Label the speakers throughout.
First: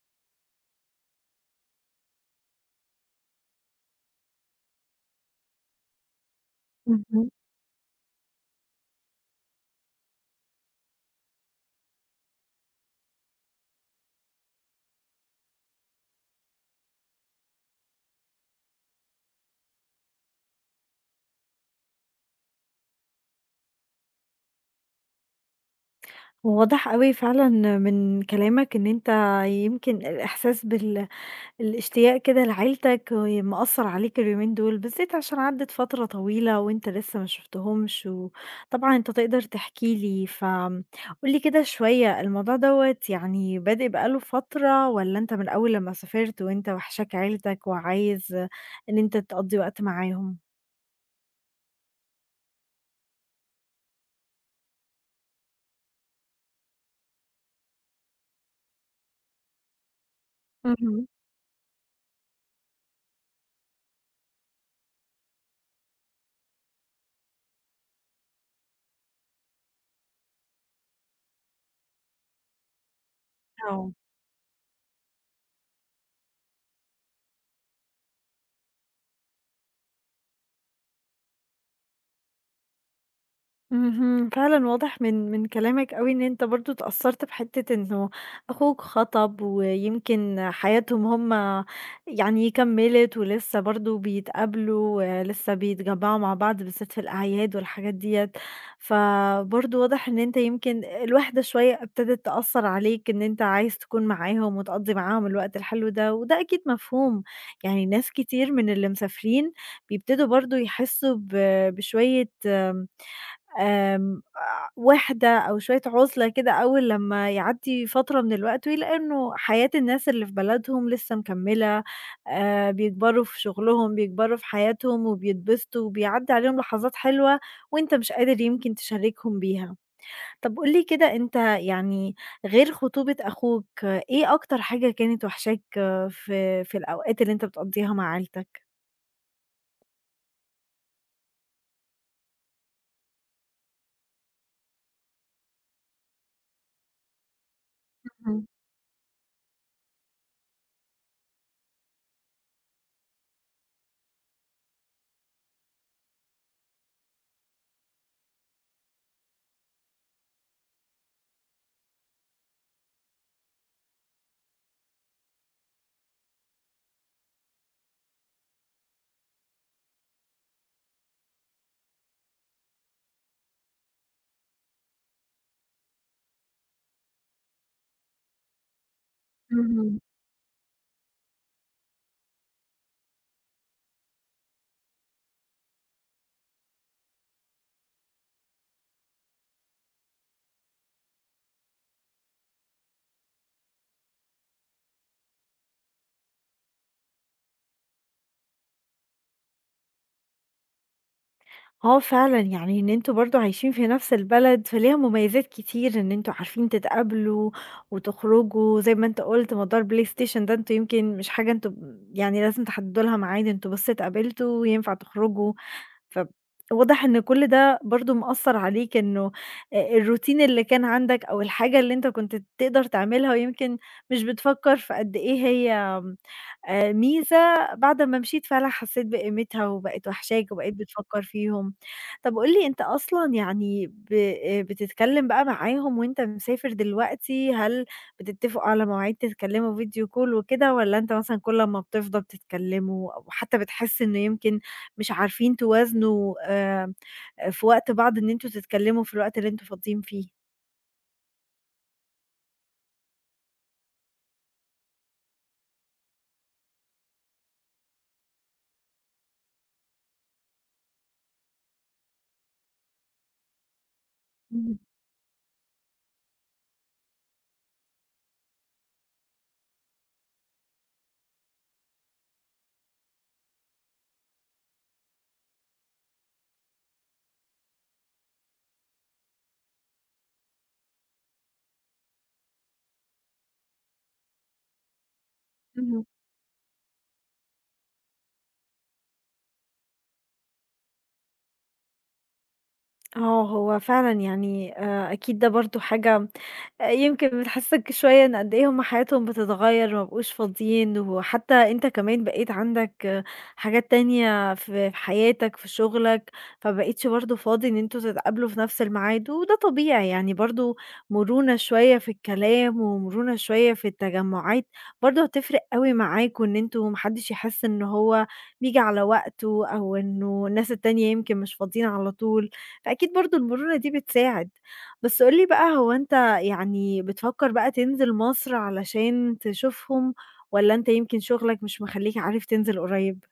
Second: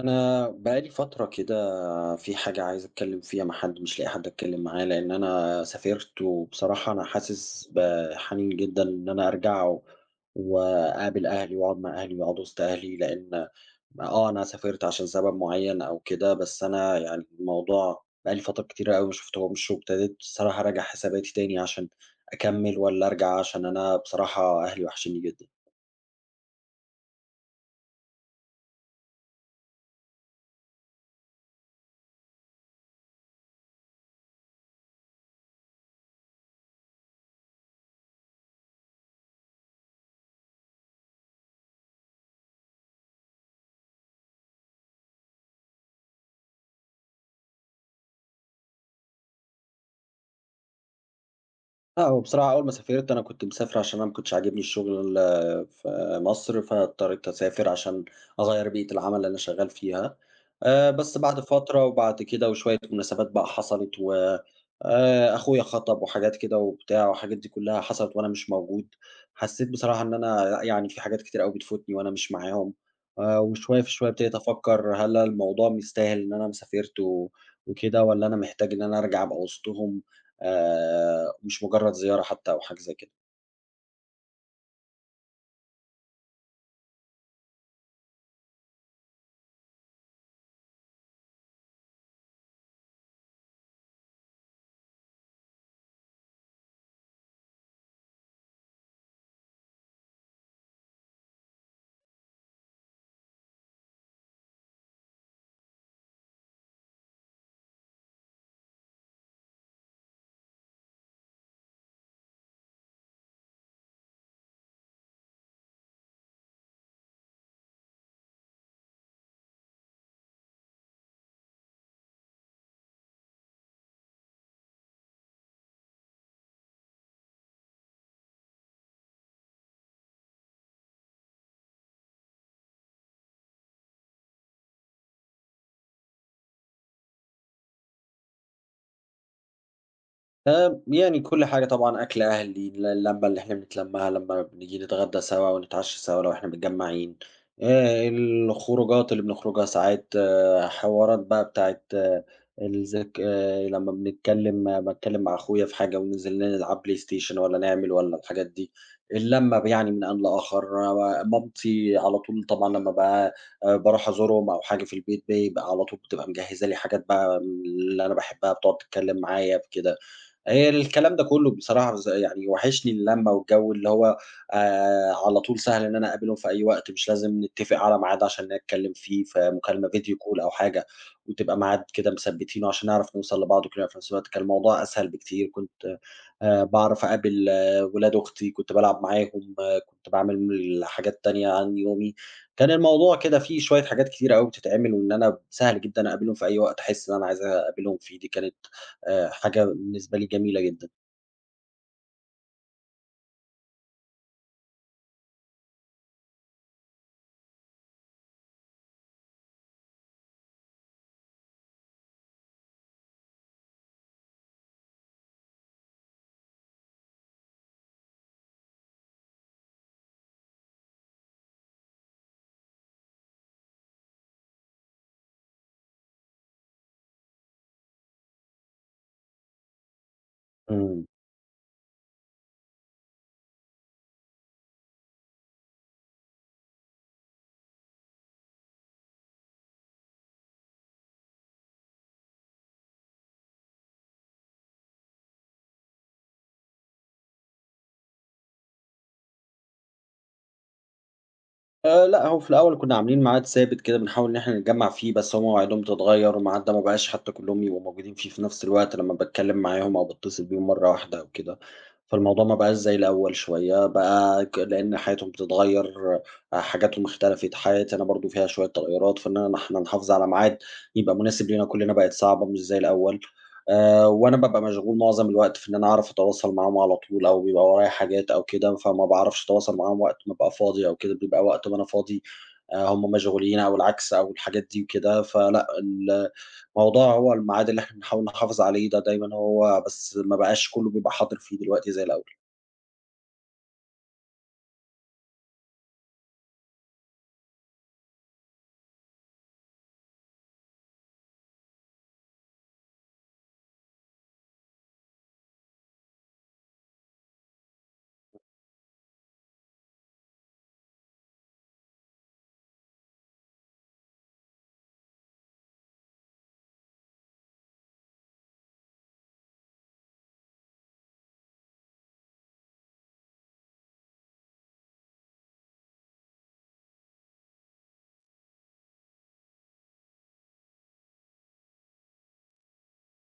Speaker 1: أنا بقى لي فترة كده، في حاجة عايز أتكلّم فيها مع حد، مش لاقي حد أتكلّم معاه، لإن أنا سافرت وبصراحة أنا
Speaker 2: اهم.
Speaker 1: حاسس بحنين جدًا إن أنا أرجع و وأقابل أهلي وأقعد مع أهلي وأقعد وسط أهلي، لإن أنا سافرت عشان سبب معيّن أو كده، بس أنا يعني الموضوع بقى لي فترة كتيرة أوي ما شُفتهمش، وابتديت الصراحة أراجع حساباتي تاني عشان أكمّل والّا أرجع، عشان أنا بصراحة أهلي وحشيني جدًا.
Speaker 2: واضح أوي فعلًا من كلامك إن أنت يمكن الإحساس الاشتياق كده لعيلتك مأثّر عليك اليومين دول، بالذات عشان عدِّت فترة طويلة وأنت لسه ما شُفتهمش، وطبعًا أنت تقدر تحكي لي، قُل لي كده شوية الموضوع دوّة يعني بادئ بقى له فترة والّا أنت من أول لمّا سافرت وأنت واحشاك عيلتك وعايز إن أنت تقضّي وقت معاهم؟
Speaker 1: لأ، هو بصراحة أول ما سافرت أنا كنت مسافر عشان أنا ما كنتش عاجبني الشغل في مصر، فاضطريت أسافر عشان أغيّر بيئة العمل اللي أنا شغال فيها.
Speaker 2: اهم.
Speaker 1: بس بعد فترة وبعد كده وشوية مناسبات بقى حصلت و أخويا خَطَب وحاجات كده وبتاع والحاجات دي كلّها حصلت وأنا مش موجود، حسّيت بصراحة إن أنا لأ، يعني في حاجات كتير أوي بتفوتني وأنا مش معاهم. وشوية في
Speaker 2: آه.
Speaker 1: شوية ابتديت أفكّر هل الموضوع مستاهل إن أنا ما سافرت وكده والّا أنا محتاج إن أنا أرجع أبقى وسطهم؟ مش مجرّد زيارة حتى أو حاجة زي كده.
Speaker 2: اهم، فعلًا واضح من كلامك أوي إن أنت برضه اتأثّرت بحتّة إنه أخوك خطب ويمكن حياتهم هم يعني كمّلت ولسه برضه بيتقابلوا ولسه بيتجمّعوا مع بعض بالذات في الأعياد والحاجات ديّة، فبرضه واضح إن أنت يمكن الوحدة شوية ابتدت تأثّر عليك إن أنت عايز تكون معاهم وتقضّي معاهم الوقت الحلو ده، وده أكيد مفهوم، يعني ناس كتير من اللي مسافرين بيبتدوا برضه يحسّوا بشوية آمم، وِحدة أو شوية عُزلة كده أول لمّا يعدّي فترة من الوقت ويلاقي إنه حياة الناس اللي في بلدهم لسه مكمّلة، بيكبروا في شغلهم، بيكبروا في حياتهم وبيتبسطوا وبيعدّي عليهم لحظات حلوة وأنت مش قادر يمكن تشاركهم بيها. طَب قُل لي كده أنت يعني غير خطوبة أخوك، آه، إيه أكتر حاجة كانت واحشاك في الأوقات اللي أنت بتقضّيها مع عيلتك؟
Speaker 1: يعني كل حاجة طبعًا أكل أهلي، اللمة اللي إحنا بنتلمها لمّا بنيجي نتغدى سوا ونتعشى سوا لو إحنا متجمعين.
Speaker 2: اهم،
Speaker 1: الخروجات اللي بنخرجها ساعات، حوارات بقى بتاعة الذك لمّا باتكلم مع أخويا في حاجة وننزل نلعب بلاي ستيشن والّا نعمل والّا الحاجات دي. اللمة يعني من آن لآخر، مامتي على طول طبعًا لمّا بقى باروح أزورهم أو حاجة في البيت بيبقى على طول بتبقى مجهزة لي حاجات بقى من اللي أنا باحبها، بتقعد تتكلم معايا في كده. الكلام ده كُلّه بصراحة يعني واحشني اللمّة والجو اللي هو على طول سهل إن أنا أقابلهم في أي وقت، مش لازم نتّفق على ميعاد عشان نتكلّم فيه في مكالمة
Speaker 2: اهم.
Speaker 1: فيديو كول أو حاجة، وتبقى ميعاد كده مثبّتينه عشان نعرف نوصل لبعض وكده. في نفس الوقت كان الموضوع أسهل بكتير، كنت باعرف أقابل ولاد أختي، كنت بالعب معاهم، كنت باعمل حاجات تانية عن يومي، كان الموضوع كده فيه شوية حاجات كتيرة أوي بتتعمل، وإن أنا سهل جدًا أقابلهم في أي وقت أحس إن أنا عايز أقابلهم فيه، دي كانت حاجة بالنسبة لي جميلة جدًا.
Speaker 2: آه فعلًا، يعني إن أنتم برضه عايشين في نفس البلد، فليها مميزات كتير إن أنتم عارفين تتقابلوا وتخرجوا، زي ما أنت قُلت موضوع الPlayStation ده أنتم يمكن مش حاجة أنتم يعني لازم تحددوا لها ميعاد، أنتم بس اتقابلتوا وينفع تخرجوا، فواضح إن كل ده برضه مأثّر عليك إنه الروتين اللي كان عندك أو الحاجة اللي أنت كنت تقدر تعملها ويمكن مش بتفكّر في قد إيه هي ميزة بعد ما مشيت فعلًا حسيت بقيمتها وبقت وحشاك وبقيت
Speaker 1: إمم.
Speaker 2: بتفكّر فيهم. طب قُل لي أنت أصلًا يعني ب بتتكلّم بقى معاهم وأنت مسافر دلوقتي، هل بتتّفقوا على مواعيد تتكلّموا فيديو كول وكده والّا أنت مثلًا كل أمّا بتفضى بتتكلّموا أو حتّى بتحس إنه يمكن مش عارفين توازنوا في وقت بعض إن أنتم تتكلّموا في الوقت اللي أنتم فاضيين فيه؟
Speaker 1: لأ، هو في الأول كنا عاملين ميعاد ثابت كده بنحاول إن إحنا نتجمّع فيه، بس هُم مواعيدهم تتغيّر، والميعاد ده ما بقاش حتى كلّهم يبقوا موجودين فيه في نفس الوقت لمّا باتكلّم معاهم أو باتصل بيهم مرّة واحدة أو كده، فالموضوع ما بقاش زي الأول شوية، بقى ك
Speaker 2: اهم،
Speaker 1: لإن حياتهم بتتغيّر، حاجاتهم اختلفت، حياتي أنا برضه فيها شوية تغيّرات، فإن أنا إحنا نحافظ على ميعاد يبقى مناسب لينا كلّنا بقت صعبة مش زي الأول. وأنا بابقى مشغول معظم الوقت في إن أنا أعرف أتواصل معاهم على طول أو بيبقى ورايا حاجات أو كده، فما باعرفش أتواصل معاهم وقت ما أبقى فاضي أو كده، بيبقى وقت ما أنا فاضي هم مشغولين أو العكس أو الحاجات دي وكده، فلأ
Speaker 2: اهم.
Speaker 1: الموضوع هو الميعاد اللي إحنا بنحاول نحافظ عليه ده دايمًا هو، بس ما بقاش كُلّه بيبقى حاضر فيه دلوقتي زي الأول.
Speaker 2: آه، هو فعلًا يعني أكيد ده برضه حاجة يمكن بتحسّسك شوية إن قد إيه هم حياتهم بتتغيّر، ما بقوش فاضيين، وحتى أنت كمان بقيت عندك حاجات تانية في حياتك، في شغلك، فما بقيتش برضه فاضي إن أنتم تتقابلوا في نفس الميعاد، وده طبيعي يعني برضه مرونة شوية في الكلام، ومرونة شوية في التجمعات، برضه هتفرق أوي معاك، وإن أنتم ما حدش يحس إن هو بييجي على وقته، أو إنه الناس التانية يمكن مش فاضيين على طول. فأكيد برضه المرونة دي بتساعد. بس قُل لي بقى هو أنت يعني بتفكّر بقى تنزل مصر علشان تشوفهم والّا أنت يمكن شغلك مش مخلّيك عارف تنزل قريب؟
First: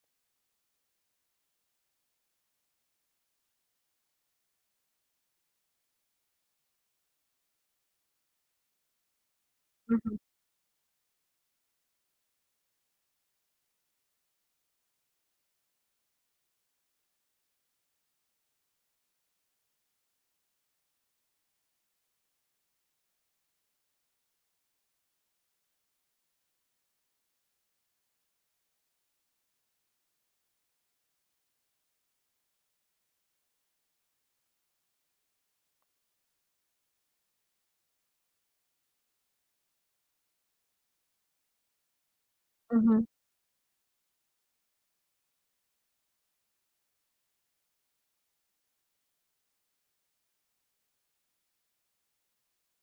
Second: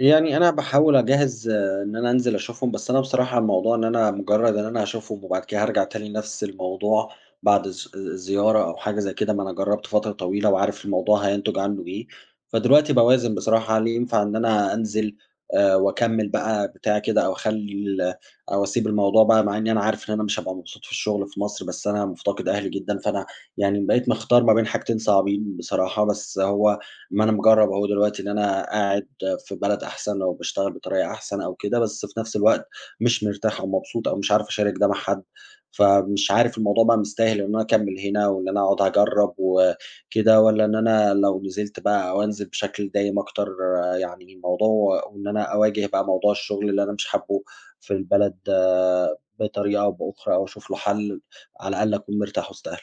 Speaker 1: يعني أنا باحاول أجهّز إن أنا أنزل أشوفهم، بس أنا بصراحة الموضوع إن أنا مجرّد إن أنا هاشوفهم وبعد كده هارجع تاني لنفس الموضوع بعد زيارة أو حاجة زي كده، ما أنا جرّبت فترة
Speaker 2: اهم،
Speaker 1: طويلة وعارف الموضوع هينتج عنّه إيه، فدلوقتي باوازن بصراحة هل ينفع إن أنا أنزل وأكمّل بقى بتاع كده أو أخلّي أو أسيب الموضوع بقى، مع إنّي أنا عارف إن أنا مش هابقى مبسوط في الشغل في مصر، بس أنا مفتقد أهلي جدًا، فأنا يعني بقيت مختار ما بين حاجتين صعبين بصراحة، بس هو ما أنا مجرّب أهو دلوقتي إن أنا قاعد في بلد أحسن أو باشتغل بطريقة أحسن أو كده، بس في نفس الوقت مش مرتاح أو مبسوط أو مش عارف أشارك ده مع حد، فمش عارف الموضوع بقى مستاهل إن أنا أكمّل هنا وإن أنا أقعد أجرّب وكده، والّا إن أنا لو نزلت بقى أو أنزل بشكل
Speaker 2: اهم.
Speaker 1: دايم أكتر يعني الموضوع وإن أنا أواجه بقى موضوع الشغل اللي أنا مش حابّه في البلد بطريقة أو بأخرى أو أشوف له حَل على الأقل أكون مرتاح وسط أهلي.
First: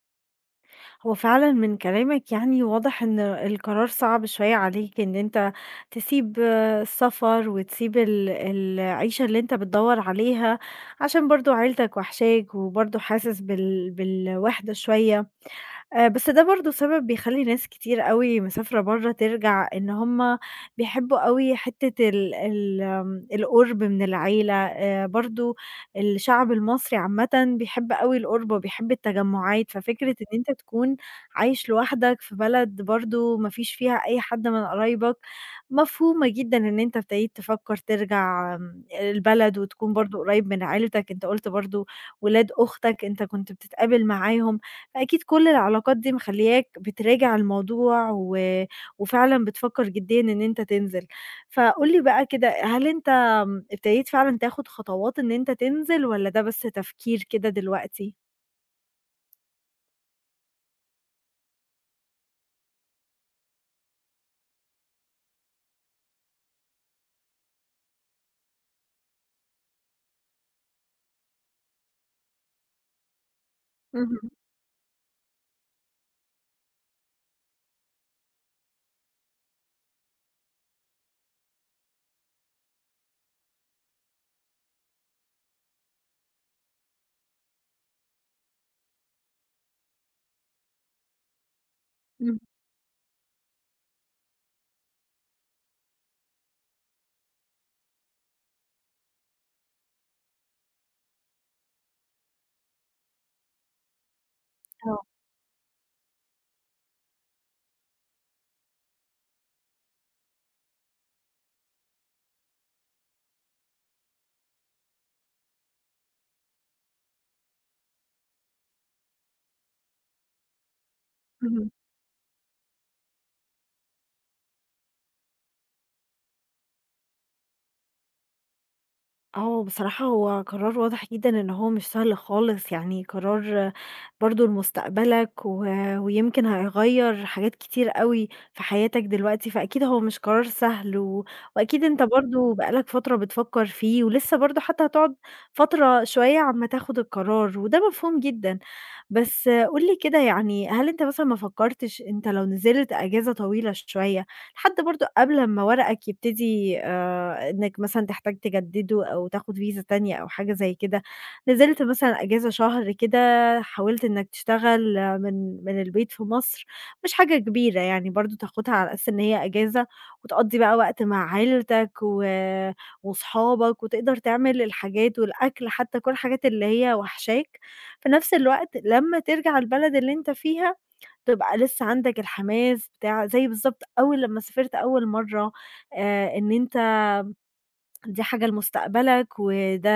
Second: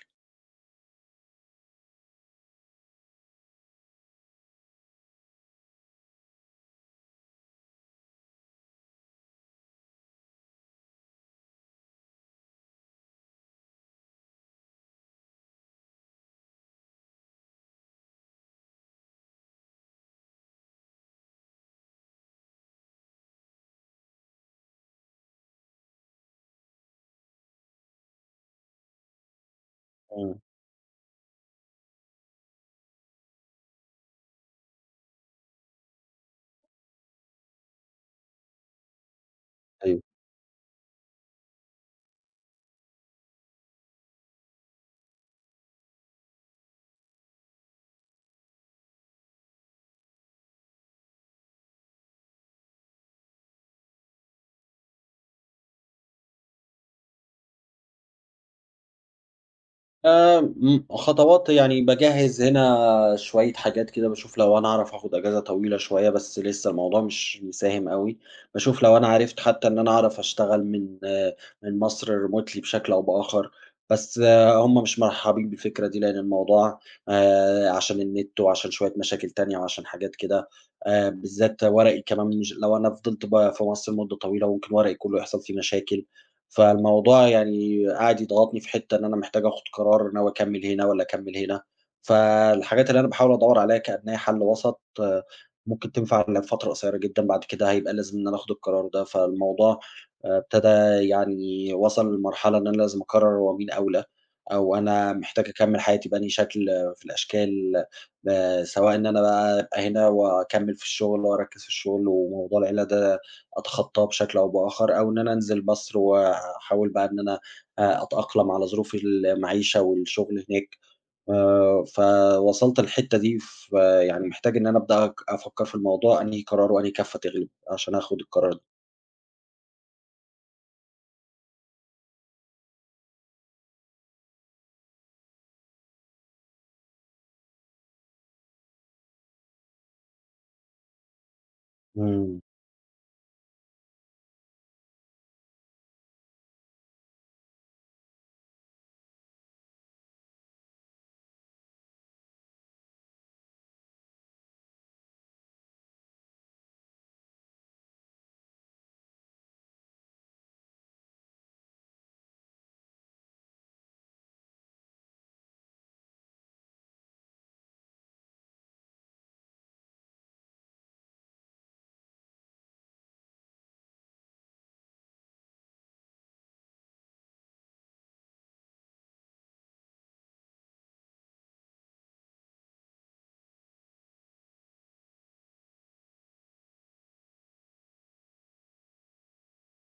Speaker 2: هو فعلًا من كلامك يعني واضح إن القرار صعب شوية عليك إن أنت تسيب السفر وتسيب العيشة اللي أنت بتدوّر عليها، عشان برضه عيلتك واحشاك وبرضه حاسس بالوحدة شوية. بس ده برضه سبب بيخلّي ناس كتير أوي مسافرة برّه ترجع، إن هُم بيحبّوا أوي حتّة ال ال آمم، القُرب من العيلة، برضه الشعب المصري عامةً بيحب أوي القُرب وبيحب التجمُّعات، ففكرة إن
Speaker 1: إمم،
Speaker 2: أنت تكون عايش لوحدك في بلد برضه ما فيش فيها أي حد من قرايبك، مفهومة جدًا إن أنت ابتديت تفكّر ترجع البلد وتكون
Speaker 1: أيوه.
Speaker 2: برضه قريّب من عيلتك، أنت قُلت برضه ولاد أختك أنت كنت بتتقابل معاهم، فأكيد كل العلاقات دي مخلّياك بتراجع الموضوع وفعلًا بتفكّر جديًا إن أنت تنزل. فقُل لي بقى كده، هل أنت ابتديت فعلًا تاخد خطوات إن أنت تنزل والّا ده بس تفكير كده دلوقتي؟
Speaker 1: خطوات يعني باجهّز هنا شوية حاجات كده، باشوف لو أنا أعرف آخُد أجازة طويلة شوية، بس لسه الموضوع مش مساهم أوي، باشوف لو أنا عرفت حتى إن أنا أعرف أشتغل من من مصر remotely بشكل أو بآخَر، بس
Speaker 2: اهم،
Speaker 1: هم مش مرحّبين بالفكرة دي، لإن الموضوع عشان النت وعشان شوية مشاكل تانية وعشان حاجات كده. بالذات ورقي كمان، مش لو أنا فضلت في مصر مدة طويلة ممكن ورقي كُلّه يحصل فيه مشاكل. فالموضوع يعني قاعد يضغطني في حتّة إن أنا محتاج آخُد قرار، ناوي أكمّل هنا والّا أكمّل هنا،
Speaker 2: إمم،
Speaker 1: فالحاجات اللي أنا باحاول أدوّر عليها كإن هي حَل وسط ممكن تنفع لفترة قصيّرة جدًا، بعد كده هيبقى لازم إن أنا آخُد القرار ده، فالموضوع ابتدى يعني وصل لمرحلة إن أنا لازم أقرّر هو مين أولى، أو
Speaker 2: آه.
Speaker 1: أنا محتاج أكمّل حياتي بأنهي شكل في الأشكال، سواء إن أنا بقى أبقى هنا وأكمّل في الشغل وأركّز في الشغل وموضوع العيلة ده أتخطاه بشكل أو بآخر، أو إن أنا أنزل مصر وأحاول بقى إن أنا أتأقلم على ظروف المعيشة والشغل هناك.
Speaker 2: اهم.
Speaker 1: فوصلت للحتة دي، ف يعني محتاج إن أنا أبدأ أفكّر في الموضوع أنهي قرار وأنهي كَفّة تغلب، عشان آخُد القرار ده.
Speaker 2: آه، بصراحة هو قرار واضح جدًا إن هو مش سهل خالص، يعني قرار برضه لمستقبلك ويمكن هيغيّر حاجات كتير أوي في حياتك دلوقتي، فأكيد هو مش قرار سهل وأكيد أنت
Speaker 1: إمم.
Speaker 2: برضه بقى لك فترة بتفكّر فيه ولسه برضه حتى هتقعد فترة شوية عما تاخُد القرار وده مفهوم جدًا. بس قُل لي كده يعني هل أنت مثلًا ما فكّرتش أنت لو نزلت أجازة طويلة شوية، لحد برضه قبل أمّا ورقك يبتدي إنّك مثلًا تحتاج تجدّده أو تاخُد فيزا تانية أو حاجة زي كده، نزلت مثلًا إجازة شهر كده، حاولت إنّك تشتغل من البيت في مصر، مش حاجة كبيرة يعني برضه تاخُدها على أساس إن هي إجازة وتقضّي بقى وقت مع عيلتك وصحابك وتقدر تعمل الحاجات والأكل حتّى كل الحاجات اللي هي واحشاك، في نَفْس الوقت لمّا ترجع البلد اللي أنت فيها تبقى لسه عندك الحماس بتاع زي بالضبط أول لمّا سافرت أول مرّة، إن أنت دي حاجة لمستقبلك، وده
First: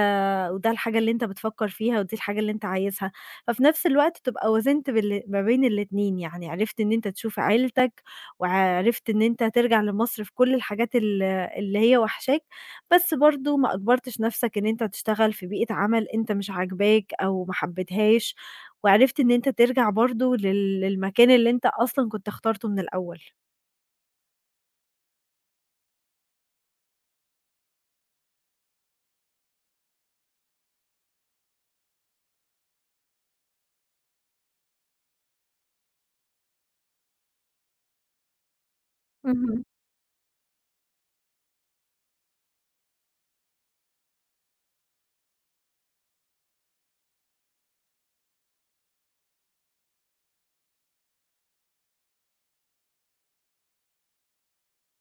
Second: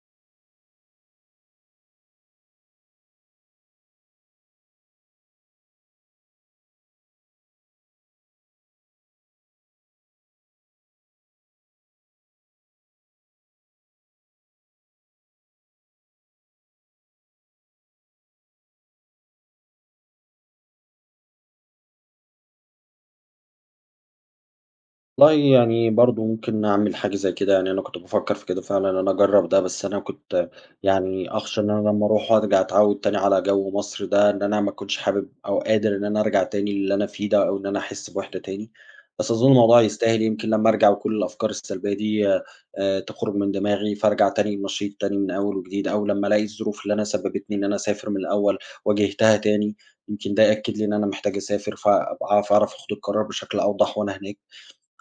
Speaker 2: وده الحاجة اللي أنت بتفكّر فيها، ودي الحاجة اللي أنت عايزها، ففي نفس الوقت تبقى وازنت بال ما بين الاتنين، يعني عرفت إن أنت تشوف عيلتك، وعرفت إن أنت ترجع لمصر في كل الحاجات اللي هي واحشاك، بس برضه ما أجبرتش نفسك إن أنت تشتغل في بيئة عمل أنت مش عاجباك أو ما حبيتهاش، وعرفت إن أنت ترجع برضه للمكان اللي أنت أصلًا كنت اخترته من الأول.
Speaker 1: والله يعني برضه ممكن أعمل حاجة زي كده، يعني أنا كنت بافكّر في كده فعلًا إن أنا أجرّب ده، بس أنا كنت يعني أخشى إن أنا لمّا أروح وأرجع أتعوّد تاني على جو مصر ده، إن أنا ما أكونش حابب أو قادر إن أنا أرجع تاني للي أنا فيه ده، أو إن أنا أحس بوحدة تاني، بس أظُن
Speaker 2: اهم،
Speaker 1: الموضوع يستاهل، يمكن لمّا أرجع وكل الأفكار السلبية دي تخرج من دماغي، فارجع تاني نشيط تاني من أول وجديد، أو لمّا ألاقي الظروف اللي أنا سبّبتني إن أنا أسافر من الأول واجهتها تاني، يمكن ده يأكد لي إن أنا محتاج أسافر، فأبقى أعرف أخد القرار بشكل أوضح وأنا هناك.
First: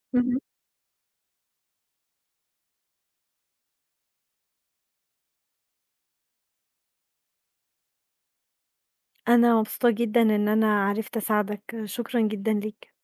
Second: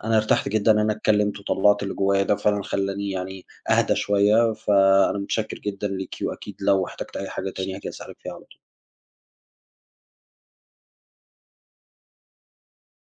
Speaker 1: أنا
Speaker 2: اهم.
Speaker 1: ارتحت جدًا إن أنا اتكلّمت وطلّعت اللي جوّايا ده، وفعلًا خلّاني يعني أهدى شوية، فأنا متشكّر جدًا ليكِ، وأكيد لو احتجت أي حاجة تاني هاجي أسألِك فيها على طول.
Speaker 2: أنا مبسوطة جدًا إن أنا عرفت أساعدك، شكرًا جدًا ليك.